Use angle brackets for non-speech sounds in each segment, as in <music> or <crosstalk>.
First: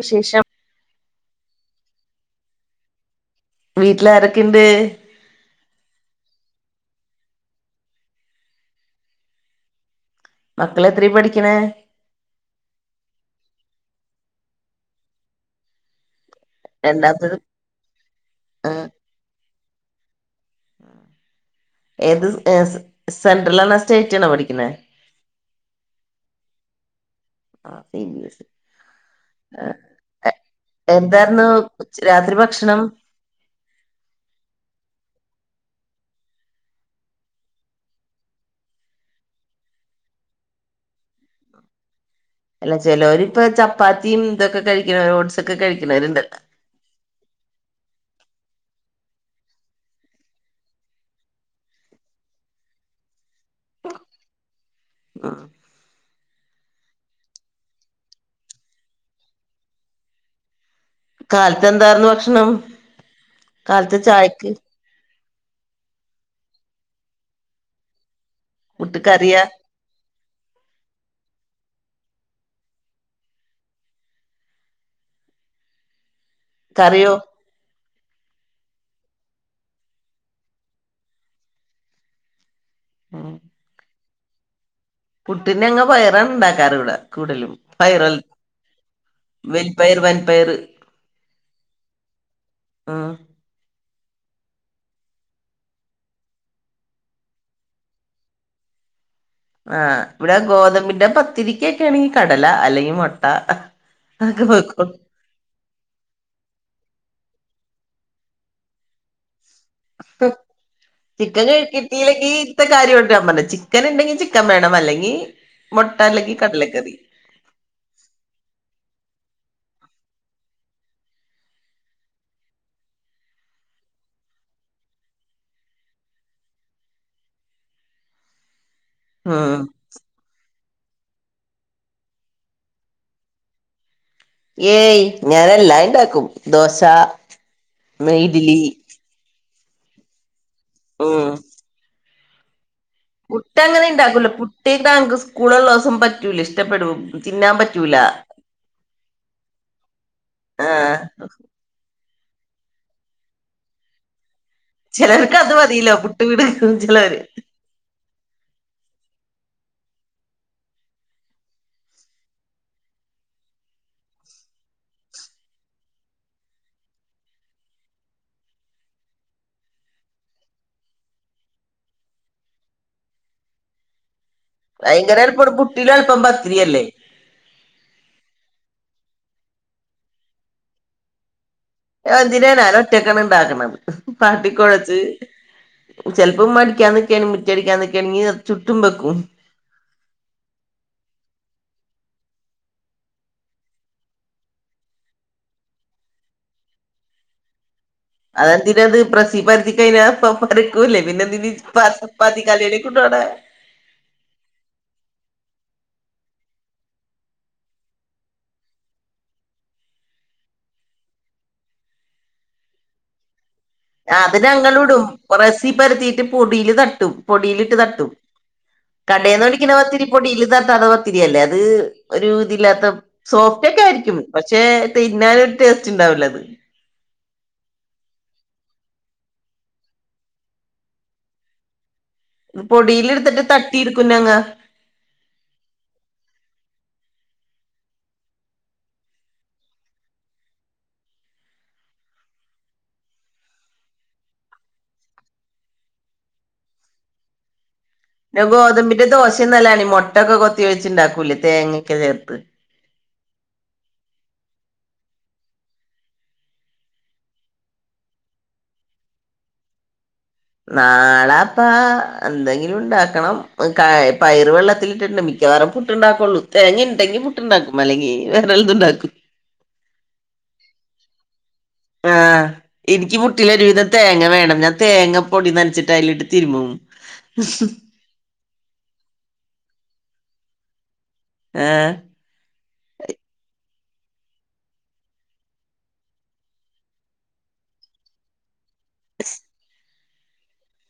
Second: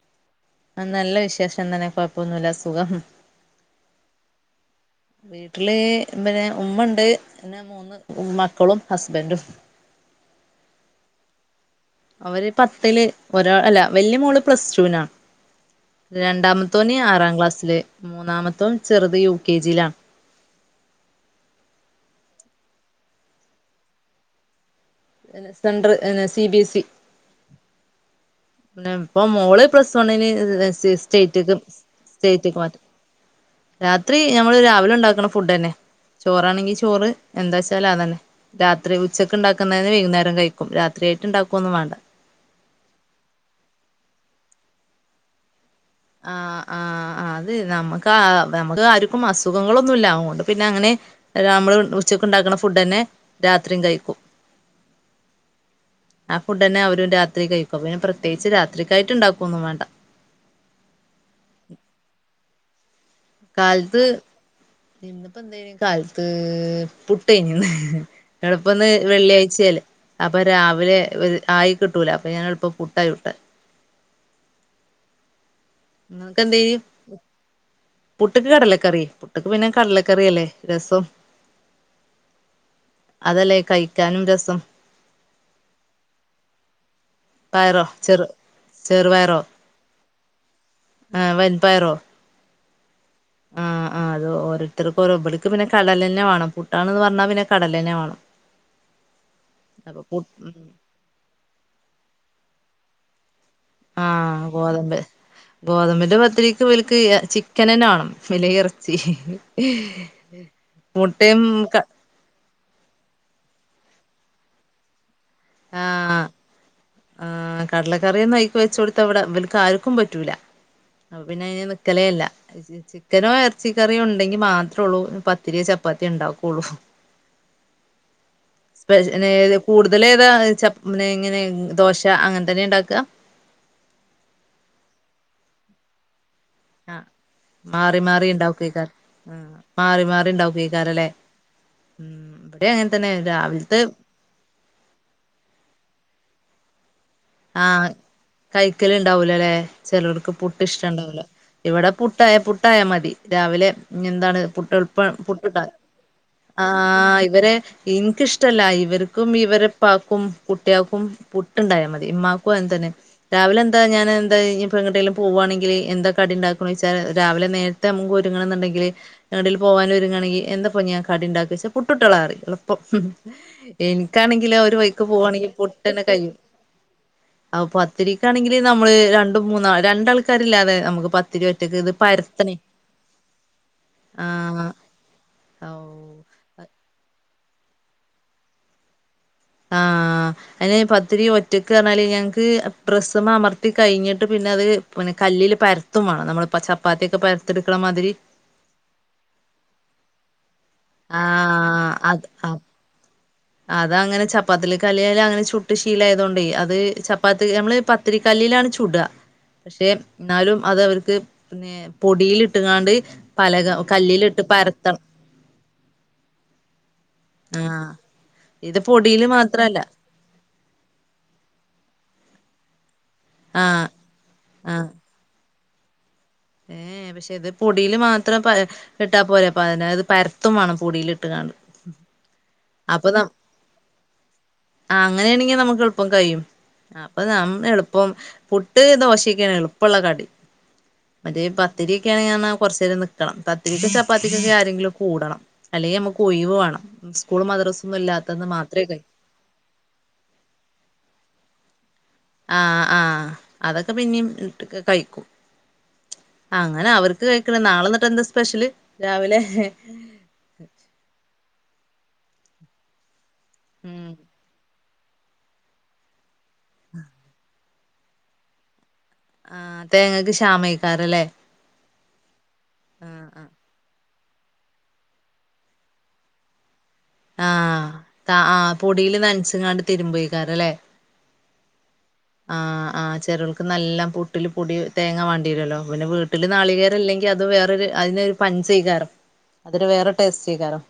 വിശേഷം ആഹ് നല്ല വിശേഷം തന്നെ കൊഴപ്പൊന്നുല്ല സുഖം വീട്ടിലാരെക്കെണ്ട് വീട്ടില് പിന്നെ ഉമ്മണ്ട് പിന്നെ മൂന്ന് മക്കളും ഹസ്ബൻഡും. മക്കള് എത്രേ പഠിക്കണെ അവര് പത്തില് ഒരാ അല്ല വല്യ മോള് പ്ലസ് ടൂവിനാ രണ്ടാമത്തോന് ആറാം രണ്ടാമത്തത് ക്ലാസ്സില് മൂന്നാമത്തോൻ ആഹ് ചെറുത് യു കെ ജി യിലാണ്. ഏത് എ സ് സെൻട്രൽ ആണ സ്റ്റേറ്റ് ആണ പഠിക്കണെ centre C B S E ആഹ് സി ബി എസ് ഇ പിന്നെ പ്പൊ മോള് ആ പ്ലസ് വണിന് എന്തായിരുന്നു സ്റ്റേറ്റക് രാത്രി സ്റ്റേറ്റക് മാറ്റ ഭക്ഷണം രാത്രി ഞമ്മൾ രാവിലെ ഉണ്ടാക്കണ ഫുഡന്നെ ചോറാണെങ്കി ചോറ് എന്താ വച്ചാല് അതന്നെ രാത്രി ഉച്ചക്ക് ഉണ്ടാക്കുന്നതെന്നെ വൈകുന്നേരം കഴിക്കും രാത്രിയായിട്ട് ഉണ്ടാക്കൊന്നും വാണ്ട അല്ല ചെലോരിപ്പോ ചപ്പാത്തിം ഇതൊക്കെ കഴിക്കണ ഓട്സൊക്കെ കഴിക്കണവരുണ്ടല്ലോ ആഹ് ആഹ് അത് നമ്മക്ക് ആഹ് നമ്മക്ക് ആർക്കും അസുഖങ്ങളൊന്നുല്ല അതോണ്ട് പിന്നെ അങ്ങനെ നമ്മള് ഉച്ചക്ക് ഉണ്ടാക്കുന്ന ഫുഡന്നെ രാത്രിയും കഴിക്കും ഉം ആഹ് ഫുഡന്നെ അവര് രാത്രി കഴിക്കും പിന്നെ പ്രത്യേകിച്ച് രാത്രിക്കായിട്ട് ഇണ്ടാക്കൊന്നും വേണ്ട. കാലത്ത് എന്തായിരുന്നു ഭക്ഷണം കാലത്ത് നിന്നപ്പോ എന്ത കാലത്ത് പുട്ടേനിന്ന് എളുപ്പ ഒന്ന് പുട്ട് കറിയാ വെള്ളിയാഴ്ചയല്ലേ അപ്പൊ രാവിലെ ഒരു ആയി കിട്ടൂല അപ്പൊ ഞൻ എളപ്പ പുട്ടായി വിട്ട് ഉ കണ്ട കറിയോ പുട്ടക്ക് കടലക്കറി പുട്ടക്ക് പിന്നെ കടലക്കറിയല്ലേ രസം അതല്ലേ കഴിക്കാനും രസം കുട്ടിന അങ്ങങ് പയറ ഉണ്ടാക്കാറ് ഇവിട കൂടുലും പയറോ പയറൽ ചെറു ചെറുപയറോ വൽപയർ വൻപയര് ആ ആഹ ആഹ ആ അത് ഓോരുത്തർും ഓരോന്ന് പിന്നെ കടൽ തന്നെ വേണം പുട്ടാന്ന് പറഞ്ഞാൽ പിന്നെ കടല തന്നെ വേണം ആഹ് അപ്പൊ പു ഇവിടെ ഗോതമ്പിന്റെ പത്തിരിക്കൊക്കെ ആണെങ്കിൽ കടല അല്ലെങ്കിൽ മുട്ട ആഹ അതൊക്കെ വെക്കും ഗോതമ്പ് ഗോതമ്പിന്റെ പതിരി ഇവർക്ക് ചിക്കന തന്നണണം പിന്നെ ഇറച്ചി മുട്ടയും ചിക്കൻ ക കിട്ടില്ലെങ്കി ഇത്തെ കാര്യംട്ട ഞാൻ പറഞ്ഞത് ചിക്കൻ ഉണ്ടെങ്കിൽ ചിക്കൻ വേണം അല്ലെങ്കിൽ ആ മുട്ട അല്ലെങ്കിൽ കടലക്കറി ആ കടലക്കറിയൊന്നും അഴക്കി വെച്ച കൊടുത്ത അവിടെ അവൽക്ക് ആർക്കും പറ്റൂല അപ്പ പിന്നെ അതിന് നിക്കല അല്ല ചിക്കനോ എറച്ചി കറിയോ ഉണ്ടെങ്കി മാത്രള്ളൂ പത്തിരിയോ ചപ്പാത്തിയോ ഉണ്ടാക്കുള്ളൂ. ഉം കൂടുതല ഏതാ ച ഇങ്ങനെ ദോശ അങ്ങനെന്നെ ഉണ്ടാക്കുക ഏയ് ഞാനല്ലാ ഉണ്ടാക്കും ആഹ മാറി മാറി ഇഡ്ലി ഉണ്ടാവക്കക്കാര് മാറി മാറി ഉണ്ടാവക്ക് ഈ കാരല്ലേ ഉം ഉ ഇവിടെ അങ്ങനെ തന്നെ പുട്ട രാവിലത്തെ അങ്ങനെ ഉണ്ടാക്കൂല പു ട്ടേക്ക് തക്ക് സ്കൂളള്ള ദിവസം പറ്റൂല ഇഷ്ടപ്പെടുല ആഹ കൈക്കല് ഇണ്ടാവൂലല്ലെ ചെിലൾക്ക് പുട്ട് ഇഷ്ടം ആഹ് ഇണ്ടാവൂല ഇവിടെ പുട്ടായ പുട്ടായ മതി രാവിലെ എന്താണ് ചിലർക്ക് അത് പുട്ടട്ട മതിയല്ലോ പുട്ട് ആ പിടിക്കും ചിലവര് ഇവരെ എനിക്കിഷ്ടല്ല ഇവർക്കും ഇവരെപ്പാക്കും കുട്ടികക്കും പുട്ടുണ്ടായാൽ മതി മാക്കു എന്തനെ രാവിലെ എന്താ ഞാൻ എന്താ ഇ എങ്ങട്ടെങ്കലും പോകുവാണെങ്കിൽ എന്താ കടി ഉണ്ടാക്ക വെച്ചാൽ രാവിലെ നേര മ ഒരുങ്ങ എന്നുണ്ടെങ്കില് ടൽ പോവാാൻ വങ്ങയാണെങ്കിൽ എന്താപ്പൊ ഞാൻ കടി ഉണ്ടാക്കി വെച്ച പുട്ടുട്ടളാറി എളപ്പം എനിക്കാണെങ്കിലോ ഒരു വഴിക്ക് ഭയങ്കര പോവാണെങ്കി എല്പ്പം കുട്ടിെ പുട്ടെന്നെ എലപ്പം കയ്യും പത്തിരിയല്ലേ അപ്പൊ പത്തിരിക്കാണെങ്കില് നമ്മള് രണ്ടും മൂന്നാ രണ്ടാൾക്കാരില്ലാതെ നമുക്ക് പത് ഒത്തിരി ഒറ്റക്കത് എന്തിനനാല ഒറ്റക്കണ ഇണ്ടാക്കണത് ആഹ് പാട്ടിക്കൊഴച്ച് ചിലപ്പം ഔ മടിക്കാൊക്കാണ് മുറ്റടിക്കാൻന്നൊക്കുകയാണെങ്കി ചുും വെക്കും ആഹ അതിന് പത്തിരി ഒറ്റക്ക് റഞ്ഞാല് ഞങ്ങക്ക് ഡ്രസ്സമ്മ അമർത്തി കഴിഞ്ഞിട്ട് പിന്നെ അത് പിന്നെ കല്ലില് പര തുമാണ് നമ്മളിപ്പൾ ചപ്പാത്തിയക്കെ പരത്തെടുക്കുന്ന മാതിരി അതെന്തിന അത് പ്രസി പരത്തി കഴഞ്ഞ പ പരക്കുംല്ലേ പിന്നെ എന്തിന ആഹ് പപ്പാത്തി കല് <unintelligible> അത അങ്ങനെ ചപ്പാത്തിൽ കലിയാലല് അങ്ങനെ ചുട്ട് ശീല ആയത കൊണ്ട് അത് ചപ്പാത്തി നമ്മള് പ ഒത്തിരി കല്ലിലാണ് ചൂട പക്ഷെ എന്നാലും അത് അവർക്ക് <unintelligible> പൊടിൽട്ടുകാണ്ട് പലക അത് കല്ലിലിട്ട് ഞങ്ങളും ഇടും പരത്തണം കൂറസി പരത്തിട്ട് പൊടിൽ തട്ടും പൊടിയിലിട്ട് ആഹ് തട്ടും ഇത് പൊടിയില് കടൽന്ന് <unintelligible> മാത്രല്ല ന്നത്തിരി പോടിഇലുതാത്ത പത്തിരില്ലേ അത് ഒരു ഇതില്ലാത്ത സോഫ്റ്റ് ഒക്കെ ആഹ് ആയിരിക്കും പക്ഷേ തിന്നനൊരു ടേസ്റ്റ് ഉണ്ടാവല അത് ഏഹ് പക്ഷെ ഇത് പൊടിയിൽ മാത്രം ഇട്ടാൽ പോര അപ്പൊ അതിനത് പരത്തും വേണം പൊടിയിൽ ഇട്ട്ക്കാണ്ട് പൊടിൽ എടുത്തിട്ട് തട്ടി എടുക്കും ഞങ്ങൾ ആഹ് അങ്ങനെ ആണെങ്കിൽ നമുക്ക് എളുപ്പം കഴിയും അപ്പൊ നമ് എളുപ്പം പുട്ട് ദോശക്കാണ് എളുപ്പമുള്ള കടി മറ്റേ പത്തരിക്കെ ആണെങ്കിൽ കുറച്ച നേരം നിൽക്കണം പത്തിരിക്കും ചപ്പാത്തിക്കൊക്കെ ആരെങ്കിലും കൂടണം അല്ലെങ്കിൽ നമുക്ക് ഒയിവ് വേണം സ്കൂളും മദ്രസ ഒന്നും ഇല്ലാത്തന്ന് മാത്രമേ കഴിയൂ <unintelligible> മൊട്ട ഒക്കെ കൊത്തി ഉണ്ടാക്കൂലേ തേങ്ങൊക്കെ ചേർത്ത് ആഹ് ആഹ് അതൊക്കെ പിന്നെയും കഴിക്കും അങ്ങനെ അവർക്ക് കഴിക്കണ നാളെ എന്നിട്ട് എന്താ സ്പെഷ്യല് രാവിലെ നാളെ പ്പ എന്തെങ്കിലും ഉണ്ടാക്കണം കയ ഉം പയർ വെള്ളത് തിലിട്ടിട്ടുണ്ട് മിക്കവാറും പുട്ടുണ്ടാക്കുള്ളൂ തേങ്ങ ഉണ്ടെങ്കിൽ പുട്ട്ണ്ടാക്കും അല്ലെങ്കിൽ വേറെ വല്ലതു ഉണ്ടാക്കും ആഹ് തേങ്ങക്ക് ശ്യാമായിക്കാറല്ലേ ആഹ് എനിക്ക് ആഹ് പുട്ടിലൊരുവിതം തേങ്ങ വേണം ഞാൻ തേങ്ങ പൊടി നനച്ചിട്ട് അതിലിട്ട് തിരുമും ഉ ആഹ് ആഹ് പൊടിൽ നനച്ചുക്കാണ്ട് തിരുമ്പോഴക്കാറല്ലേ ആഹ് ഉ ആഹ് ചെലോൾക്ക് നല്ലാം പുട്ടിൽ പൊടി തേങ്ങ വേണ്ടി വരുമല്ലോ പിന്നെ വീട്ടിൽ നാളികേരമില്ലെങ്കിൽ അത് വേറൊരു അതിനൊരു <unintelligible> കാരം അതൊരു വേറെ ടേസ്റ്റ് ആയിക്കാരം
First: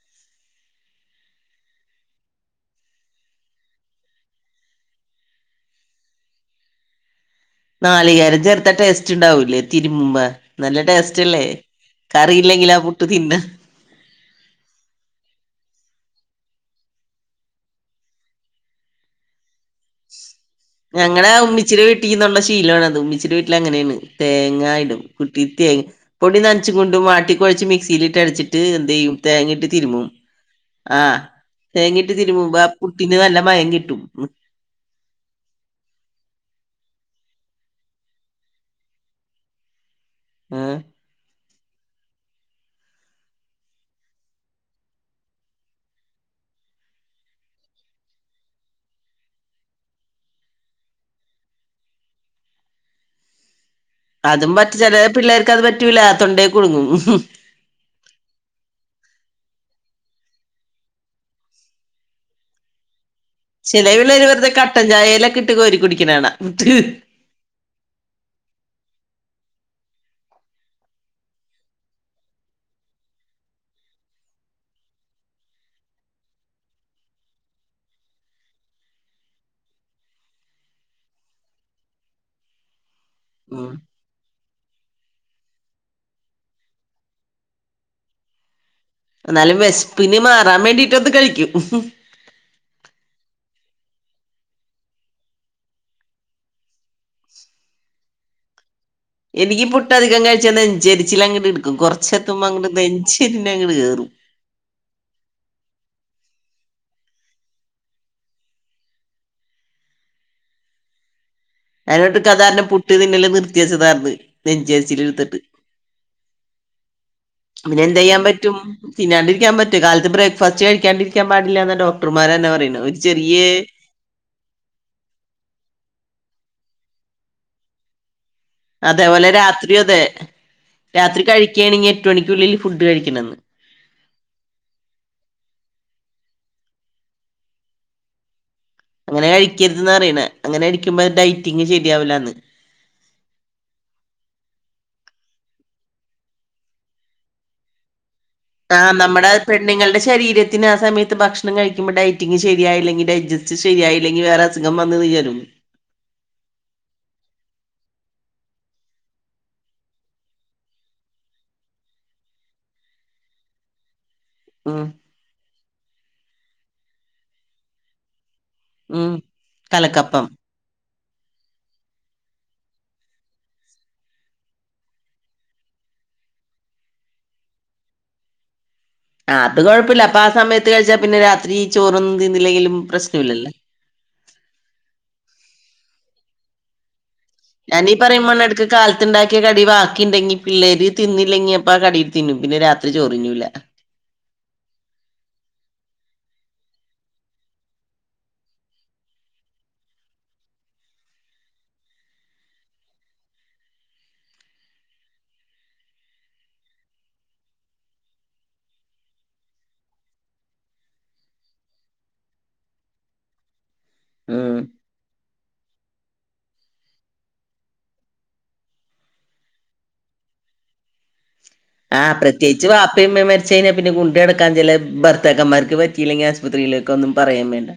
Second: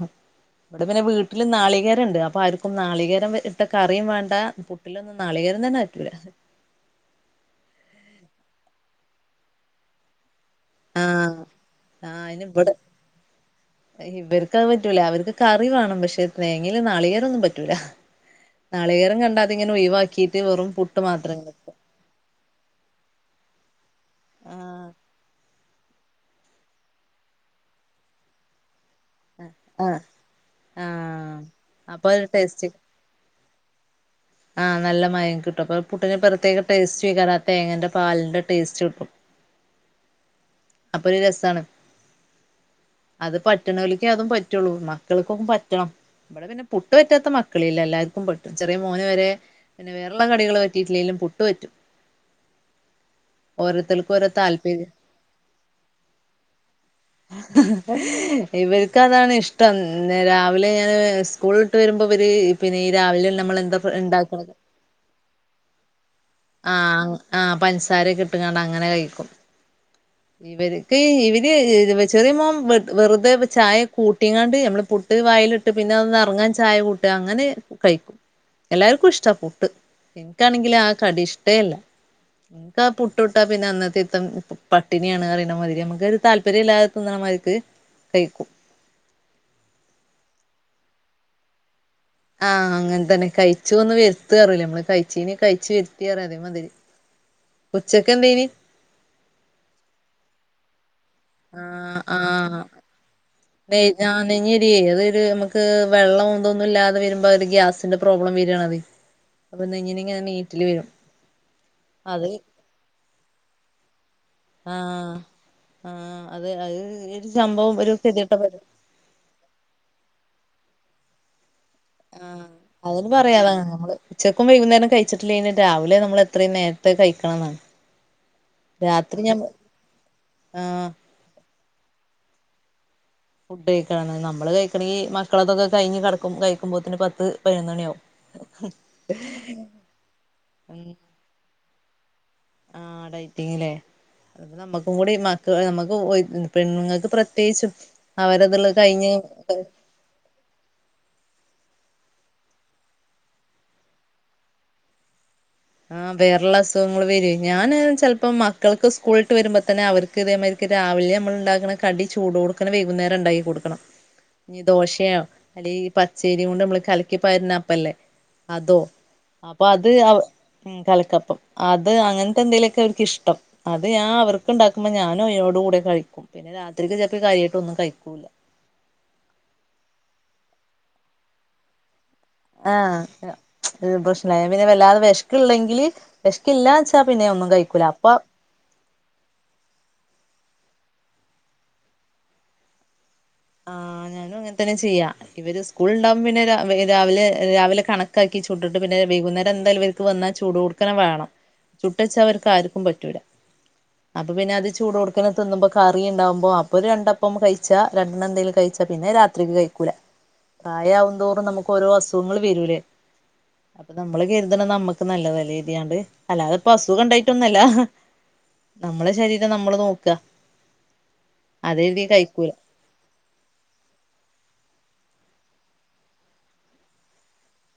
ഇവിടെ പിന്നെ വീട്ടിൽ നാളികേര ഇണ്ട് അപ്പൊ ആർക്കും നാളികേരം ഇട്ട കറിയും വേണ്ട പുട്ടിലൊന്നും നാളികേരം തന്നെ റ്റൂല നാളികേരം ചേർത്ത ടേസ്റ്റ് ഉണ്ടാവൂലേ തിരുബുമ്പോ നല്ല ആഹ് ടേസ്റ്റ്അല്ലേ കറിയില്ലെങ്കിൽ ആ പുട്ട് തിന്ന ഇവർക്ക അത് പറ്റൂല അവർക്ക് കറി വേണം പക്ഷെ തേങ്ങില നാളികരൊന്നും പറ്റൂല നാളികേരം കണ്ടാൽ അത് ഇങ്ങനെ ഒഴിവാക്കിട്ട് വെറും പുട്ട് മാത്രം വെക്കും <unintelligible> ശീലണ അത് ഉമ്മച്ചിടെ വീട്ടിൽ അങ്ങനെയാണ് ആഹ് തേങ്ങായിടും കുട്ടി <unintelligible> പൊടി നനച്ച് കൊണ്ടും വാട്ടിക്കൊഴച്ച് മിക്സിയിലിട്ട് അടച്ചിട്ട് എന്ത് ചെയ്യും തേങ്ങയിട്ട് ആഹ് തിരുമ്പും ആഹ് അപ്പൊ തേങ്ങയിട്ട് ഒരു ടേസ്റ്റ് തിരുബുമ്പോ ട്ടിന് നല്ല മയം കിട്ടും ആഹ് നല്ല മയം കിട്ടും അപ്പൊ പുട്ടിന് പ്രേത്യേക ടേസ്റ്റഉം അക്കാര്യം ആ തേങ്ങന്റെ പാലിന്റെ ടേസ്റ്റ് കിട്ടും ആഹ് അപ്പൊ ഒരു രസണ് അത് പറ്റുന്നോൾക്കെ അതും പറ്റുള്ളൂ മക്കൾക്കൊന്നും പറ്റണം ഇവിടെ പിന്നെ പുട്ട് പറ്റാത്ത മക്കളില്ല എല്ലാവർക്കും പറ്റും ചെറിയ മോന് വരെ പിന്നെ വേറേ ഉള്ള കടികൾ പറ്റിയിട്ടില്ലെങ്കിലും പുട്ട് പറ്റും ഓരോരുത്തളു അതും മറ്റ് ചില പിള്ളേർക്ക് അത് പറ്റൂല തൊണ്ടേൽ കുടുങ്ങും ഇവർക്ക അതാണ് ഇഷ്ടം രാവിലെ ഞാന് സ്കൂൾ <unintelligible> വരുമ്പോ ഇവര് പിന്നെ രാവിലെ നമ്മളെന്താ ചില പിള്ളാര് വെറുതെ ഉണ്ടാക്കണത് കട്ടൻ ചായയിലൊക്കെ ഇട്ട് കോരി കുടിക്കുന്നത് കാണ ആഹ് ആഹ് പഞ്ചസാര ഒക്കെ ഇട്ട്ക്കാണ്ട് അങ്ങനെ കഴിക്കും അ ഇവർക്ക് ഇവര് ചെറിയ മോൻ വെറുതെ ചായ കൂട്ടിക്കാണ്ട് നമ്മള് പുട്ട് ഇട്ട് വായിലിട്ട് പിന്നെ അതോന്ന് എറങ്ങാൻ ചായ കൂട്ടി അങ്ങനെ കഴിക്കും എല്ലാവർക്കും ഇഷ്ട പുട്ട് എനിക്കാണെങ്കിൽ ആ കടി ഇഷ്ടെ അല്ല എനിക്ക് ആ പുട്ട ച്ചുട്ടാ പിന്നെ ഉം അന്നത്തെ ഇത്തം പട്ടിണിയാണ് പറയെണ മതിരി നമുക്ക ഒരു താല്പര്യം ഇല്ലാതെ തിന്നമാതിരിക്ക് കഴിക്കും എന്നാലും വിശപ്പിന് മാറാൻ വേണ്ടിട്ട് ഒന്ന് കഴിക്കും ആഹ് അങ്ങനെ തന്നെ കഴിച്ചുന്ന് വെർതാണ് ലെ മ്മള് കഴിച്ചീന് കഴിച്ചു വെറുതി അറിഞ് അതേമാതിരി ഉച്ചക്ക് എന്തെനീ എനിക്ക് പുട്ട് അതികം കഴിച്ചാ നെഞ്ചരിച്ചിൽ അങ്ങിട്ട്ടുക്കും ആഹ് കുറച്ചെത്തുമ്പോ അങ്ങോട്ട നെഞ്ചരി അങ്ങോട്ട് കയറും നെഞ്ഞെറി അത് ഇത് നമുക്ക് വെള്ളം ഒന്തോന്നും ഇല്ലാതെ വരുമ്പോ ഒരു ഗ്യാസിന്റെ പ്രോബ്ലം വിരണത് അപ്പൊ നെഞ്ഞിനിങ്ങന നീറ്റല് വരും അത് അങ്ങോട്ട്ക്കകാരണം പുട്ട് തിന്നല് നിർത്തിയച്ചതായിര്ന്ന് ആഹ് ആഹ് അത് അത് സംഭവം പിന്നെ ഒരു എന്ത് ചെയ്യാൻ കേതിയേട്ടാ പറ്റും പരി തിന്നാണ്ടിരിക്കാൻ പറ്റോ കാലത്ത് ബ്രേക്ക്ഫാസ്റ്റ് കഴിക്കാണ്ടിരിക്കാൻ പാടില്ലാന്ന ആഹ് ഡോക്ടർമാരന്നെ പറയണ ഒരു അതിന് ചെറിയെ പറയാതാണ് നമ്മള് ഉച്ചക്കും വൈകുന്നേരം കഴിച്ചിട്ടില്ലെനും രാവിലെ നമ്മള് എത്രയും നേരത്തെ കയിക്കണം എന്നാണ് അതേപോലെ രാത്രി അതെ ആഹ് രാത്രി കഴിക്കേണെങ്കി എട്ടു മണിക്കുള്ളിൽ ഫുഡ് കഴിക്കണന്ന് ഫുഡ് കഴിക്കണെന്നെങ്കി നമ്മള് കഴിക്കണെങ്കി മക്കളൊക്കൊക്കെ കയിഞ്ഞ് കെടക്കും കഴിക്കുമ്പോത്തന്നെ പത്ത് പതിനൊന്ന് മണിയാവും ഹ് അങ്ങനെ കഴിക്കരുതെന്ന അറീണെ അങ്ങനെകഴിക്കുമ്പോ ഡൈറ്റിങ്ങ് ശരിയാവൂലാന്ന് ആ ഡൈറ്റിങ്ങിലേ അ നമ്മുക്കും കൂടി മക്ക് നമുക്ക് പെണ്ണുങ്ങൾക്ക് പ്രത്യേകിച്ചും അവരതുള്ള ആ കഴിഞ്ഞ് നമ്മുടെ പെണ്ണുങ്ങളുടെ ശരീരത്തിന് ആ സമയ അത് ഭക്ഷണം കഴിക്കുമ്പോ ഡയറ്റിങ്ങ് ശരിയായില്ലെങ്കി ഡയജസ്റ്റ് ശരിയായില്ലെങ്കി വേറെ അസുഖം വന്ന് ഇത് ഉയരും ആഹ് വേറുള്ള അസുഖങ്ങള് വരൂ ഞാന് ചെലപ്പോ മക്കൾക്ക് സ്കൂൾട്ട് വരുമ്പോ തന്നെ അവർക്ക് ക്തെമേരിക്ക് രാവിലെ നമ്മൾ ഉണ്ടാക്കണ കടി ചൂടോടക്കണേ വൈകുന്നേരം ഉണ്ടാക്കി കൊടുക്കണം <unintelligible> ഇനി ദോശയോ അല്ലെയി പച്ചേരിയും കൊണ്ട് നമ്മള് കലക്കിപാരിനെപ്പല്ലേ അതോ ഉം അപ്പൊ അത് ആ കലക്കപ്പം ഉം കലതക്കപ്പം അത് അങ്ങനത്തെ എന്തേലുമൊക്കെ അവർക്കിഷ്ടം അത് ഞാ അവർക്കുണ്ടാക്കുമ്പോ ഞാനും അയോട് കൂടെ കഴിക്കും പിന്നെ രാത്രിക്ക് ചിലപ്പൾ കാര്യമായിട്ടൊന്നും കഴിക്കൂല ആ അത് കുഴപ്പില്ല അപ്പ ആ സമയത്ത് കഴിച്ചാ പിന്നെ രാത്രി ചോറൊന്നും തിന്നില്ലെങ്കിലും പ്രശ്നം ഇല്ലല്ല പ്രശ്നില്ല ഞാൻ പിന്നെ വല്ലാതെ വെശ്ക്ക്ള്ളെങ്കില് വെശ്ക്കില്ലാ വെച്ചാ പിന്നെ ഒന്നും കഴിക്കൂല ഞാനീ അപ്പൊ പറയുംപോണട് കാലത്തുണ്ടാക്കിയ കടി ബാക്കിണ്ടെങ്കി പിള്ളേര് തിന്നില്ലെങ്കി അപ്പ ആ കടിയിടുത്ത് തിന്നും പിന്നെ രാത്രി ചോറിന്നൂല <unintelligible> അങ്ങനത്തന്നെ ചെയ്യാ ഇവര് സ്കൂൾ ഉണ്ടാവുമ്പോ പിന്നെ രാവ് രാവിലെ രാവിലെ കണക്കാക്കി ചുട്ടിട്ട് പിന്നെ വൈകുന്നേരം എന്താലും ഇവർക്ക് വന്നാ ചൂട് കൊടു ക്കണം വേണം ചുട്ടെച്ച അവർക്ക് ആർക്കും പറ്റൂല അപ്പൊ പിന്നെ അത് ചൂട് കൊടുക്കനെ തിന്നുമ്പോ കറി ണ്ടാവുമ്പോ അപ്പൊ രണ്ടപ്പം കഴിച്ച രണ്ടണ്ണം എന്തേലും കഴിച്ചാ പിന്നെ രാത്രിക്ക് കഴിക്കൂല പ്രായാവുന്തോറും നമുക്ക് ഓരോ അസുഖങ്ങള് വരൂലേ അപ്പൊ നമ്മള് ഉം കെരുതണ നമ്മുക്ക് നല്ലതല്ലേകെർത്തിയണ്ടഅല്ലാതെപ്പസുഖണ്ടായിട്ടൊന്നുഅല്ല നമ്മളെ ശരീരം നമ്മള് നോക്ക അതെഴുതി ആഹ് കഴിക്കൂല പ്രത്യേയിച്ച് വപ്പേം ഉമ്മേം മരി ച്ചേന്നെ പിന്നെഗുണ്ടെടുക്കാൻ ചില ഭർത്തകന്മാർക്ക് പറ്റിലെങ്കി ആസ്പത്രിയിലേക്കൊന്നും പറയേം മേണ്ട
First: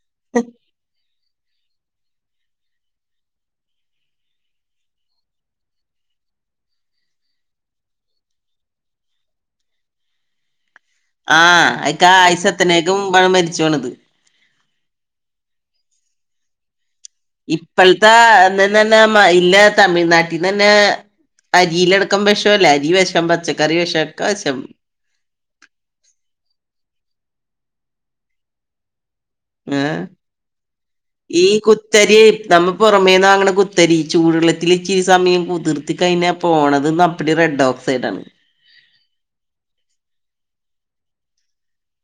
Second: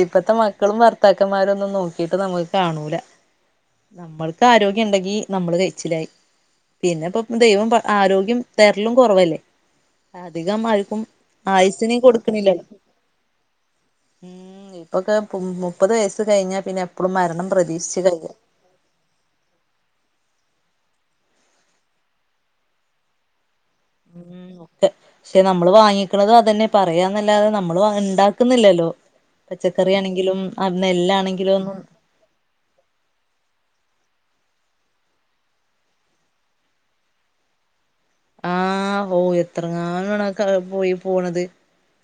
ഇപ്പത്തെ മക്കളും ഭർത്താക്കന്മാരും ഒന്നും നോക്കിട്ട് നമുക്ക് കാണൂല നമ്മൾക്ക് ആരോഗ്യം ഉണ്ടെങ്കി നമ്മള് കഴിച്ചിലായി പിന്നെപ്പം ദൈവം ആരോഗ്യം തെരലും കുറവല്ലേ അധികം ആരക്കും ആഹ് അയിക്ക ആയുസത്തനേക്കും പഴ മരിച്ചോണത് ഉം ഇപ്പൊക്കെ മുപ്പത് വയസ്സ് കഴിഞ്ഞാ പിന്നെ എപ്പഴും മരണം പ്രതീക്ഷിച്ച് ഇപ്പോഴത്തെ കഴിയാം തന്നെ മയില്ല തമിഴ്നാട്ടിന്ന് തന്നെ അരീലൊടുക്കം വെഷല്ലേ അരി വെഷം പച്ച കറി വെഷം ഒക്ക വെഷം ക്ഷെ നമ്മള് വാങ്ങിക്കണതും അതന്നെ പറയാന്നല്ലാതെ നമ്മള് ഉണ്ടാക്കുന്നില്ലല്ലോ പച്ചക്കറി ഏഹ് ആണെങ്കിലും അ നെല്ലാണെങ്കിലും ഒന്നും ത്തരി നമ്മ പുറമേന്നാങ്ങണ കുത്തരി ചൂടുള്ളത്തില് ഇച്ചിരി സമയം കുതിർത്തി കഴിഞ്ഞ പോണത്ന്ന് അപ്പടി റെഡ് ഓക്സൈഡ് ആണ് ആഹ് ഓഹ് എത്രങ്ങാലണ പോയി പോണത്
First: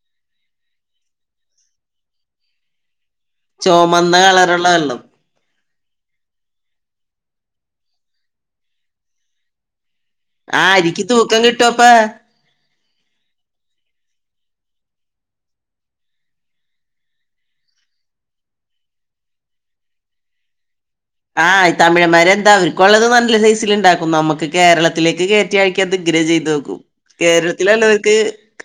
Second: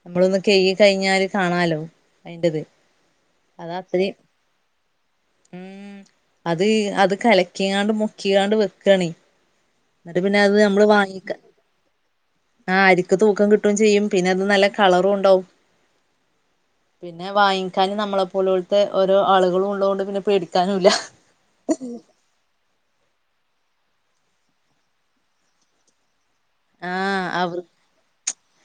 നമ്മളൊന്ന് കയി കഴിഞ്ഞാല് കാണാലോ അയിന്റത് അത് ചൊമന്ന അത്രയും കളറുള്ള വെള്ളം ഉം അത് അത് കലക്കിയാണ്ട് മുക്കിയാണ്ട് വെക്കണി എന്നിട്ട് പിന്നെ അത് ആ നമ്മള് അരിക്ക് വാങ്ങിക്ക തൂക്കം കിട്ടുവപ്പ ആ അരിക്ക് തൂക്കം കിട്ടുകയും ചെയ്യും പിന്നെ അത് നല്ല കളറും ഉണ്ടാവും പിന്നെ വാങ്ങിക്കാനും നമ്മളെപ്പോല പോലത്തെ ഓരോ ആളുകളും ഉള്ളതുകൊണ്ട് പിന്നെ പേടിക്കാനുല്ല ആഹ് തമിഴ്മാരെ എന്താ ക്കള്ളത് നല്ല സൈസൽ ഉണ്ടാക്കും നമുക്ക് കേരളത്തിലേക്ക് കയറ്റിയക്ക അത്ഇങ്ങനെ ചെയ്തും ആ അവർ കേരളത്തിലുള്ളവർക്ക്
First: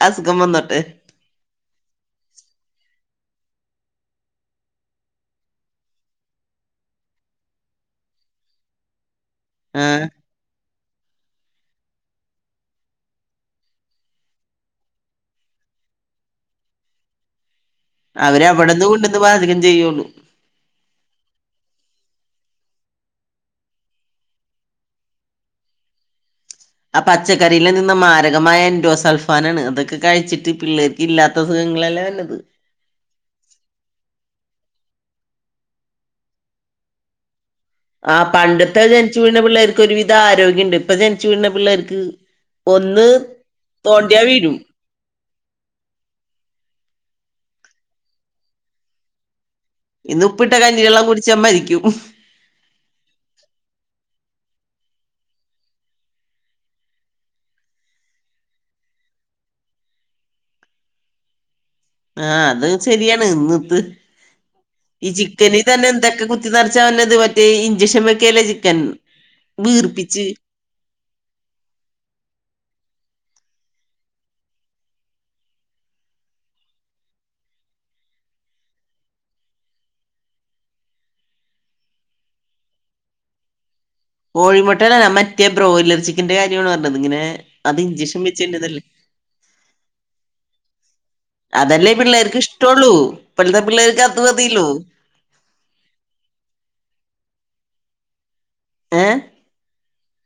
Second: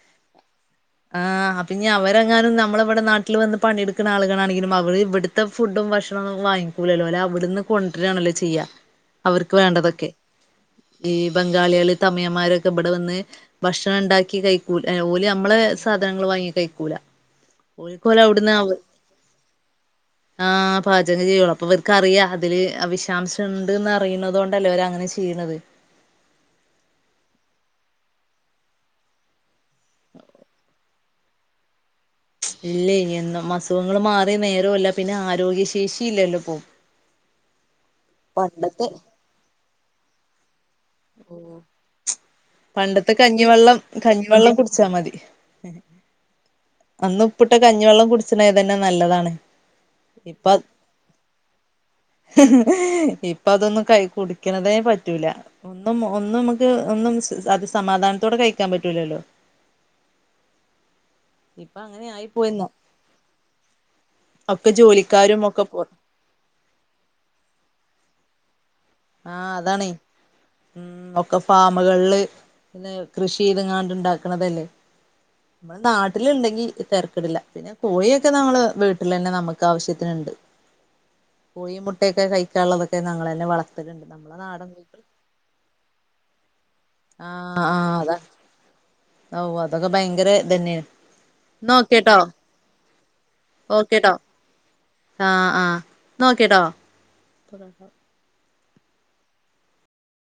അസുഖം വന്നട്ടൊ ആഹ പിനി അവരെങ്ങാനും നമ്മള ഇവിടെ നാട്ടിൽ വന്ന് പണിയെടുക്കുന്ന ആളുകളാണെങ്കിലും അവര് ഇവിടു ഇത്ത ഫുഡും ഭക്ഷണൊന്നും വാങ്ങിക്കൂലല്ലോ അല്ല അവിടുന്ന് കൊണ്ടിരായാണല്ലോ ചെയ്യാം അവർക്ക് ആ വേണ്ടതൊക്കെ ഈ ബംഗാളികള് തമ്മിയന്മാരൊക്കെ ഇവിടെ വന്ന് ഭക്ഷണം ഉണ്ടാക്കി കഴിക്കൂ ഓലു നമ്മളെ സാധനങ്ങൾ വാങ്ങി കഴിക്കൂല ഓൽക്കോല് അവര് അവിടെന്ന് കൊണ്ടുവന്ന് ബാചകം ചെയ്യുള്ളൂ ആഹ പാചകം ചെയ്യുള്ളൂ അപ്പൊ ഇവർക്കറിയാം അതില് വിഷാംശം ഉണ്ട്ന്ന് അറിയുന്നത കൊണ്ടല്ലേ അവര് അങ്ങനെ ചെയ്യുന്നത് ആ പച്ചക്കറിൽ നിന്ന് മാരകമായ എൻഡോ സൽഫാൻ ആണ് അതൊക്കെ കഴിച്ചിട്ട് പിള്ളേ ഇല്ലാത്ത സുഖങ്ങളല്ലേ വന്നത് ഇല്ല ഇന്നും അസുഖങ്ങൾ മാറി നേരമല്ല പിന്നെ ആരോഗ്യശേഷി ഇല്ലല്ലോ പോ ആ പണ്ടത്തെ ജനിച്ചു വീണ പിള്ളേർക്ക് ഒരുവിധം ആരോഗ്യണ്ട് ഇപ്പൊ ജനിച്ചു വീഴുന്ന ഓ പിള്ളേർക്ക് ഒന്ന് പണ്ടത്തെ കഞ്ഞിവെള്ളം തോണ്ടിയാ കഞ്ഞിവെള്ളം വീഴും കുടിച്ചാ മതി അന്ന് ഉപ്പിട്ട കഞ്ഞിവെള്ളം കുടിച്ചണ തന്നെ നല്ലതാണ് ഇന്ന് ഉപ്പിട്ട കഞ്ഞി വെള്ളം കുടച്ച് മരിക്കും ഇപ്പ അതൊന്നും കൈ കുടിക്കണതേ പറ്റൂല ഒന്നും ഒന്നും നമുക്ക് ഒന്നും അത് സമാധാനത്തോടെ കഴിക്കാൻ പറ്റൂലല്ലോ ഇപ്പൊ അങ്ങനെ ആയി ആഹ പോയിന്ന അത് ശരിയാണ് ഇന്നിത്ത് ഒക്കെ ഈ ജോലിക്കാരും ചിക്കനിൽ ഒക്കെ പോ തന്നെ എന്തൊക്കെ കുത്തി നിറച്ചാ പറന്നത് മറ്റേ ഇഞ്ചക്ഷൻ വെക്കല്ലേ ചിക്കൻ ആഹ അതാണ് വീർപ്പിച്ച് ഉം ഒക്കെ ഫാമുകളില് പിന്നെ കൃഷി ചെയ്തങ്ങാണ്ട് ഇണ്ടാക്കണതല്ലേ നമ്മൾ നാട്ടില ഉണ്ടെങ്കി തെരക്കിടില്ല പോയൊക്കെ നമ്മൾ വീട്ടിൽ തന്നെ നമുക്ക് ആവശ്യത്തിനുണ്ട് കോഴി മുട്ടയൊക്കെ കഴിക്കാനുള്ളതൊക്കെ ഞങ്ങള തന്നെ വളർത്തിട്ടണ്ട്മ്മളെ നാടൻ മറ്റയാ ബ്രോയിലർ ചിക്കന്റെ കാര്യമാണ് പറഞ്ഞത് ഇങ്ങനെ അത് ഇഞ്ചെക്ഷൻ വെച്ചണ്ടല്ലേ ഓ അതൊക്കെ ഭയങ്കര തന്നെയാണ് അതല്ലേ പിള്ളേർക്ക് ഇഷ്ടള്ളു ഇപ്പോഴത്തെ പിള്ളേർക്ക് അത്മതില്ലോ ആഹ ആഹ നോക്കിട്ടോ തുറക്ക ഏഹ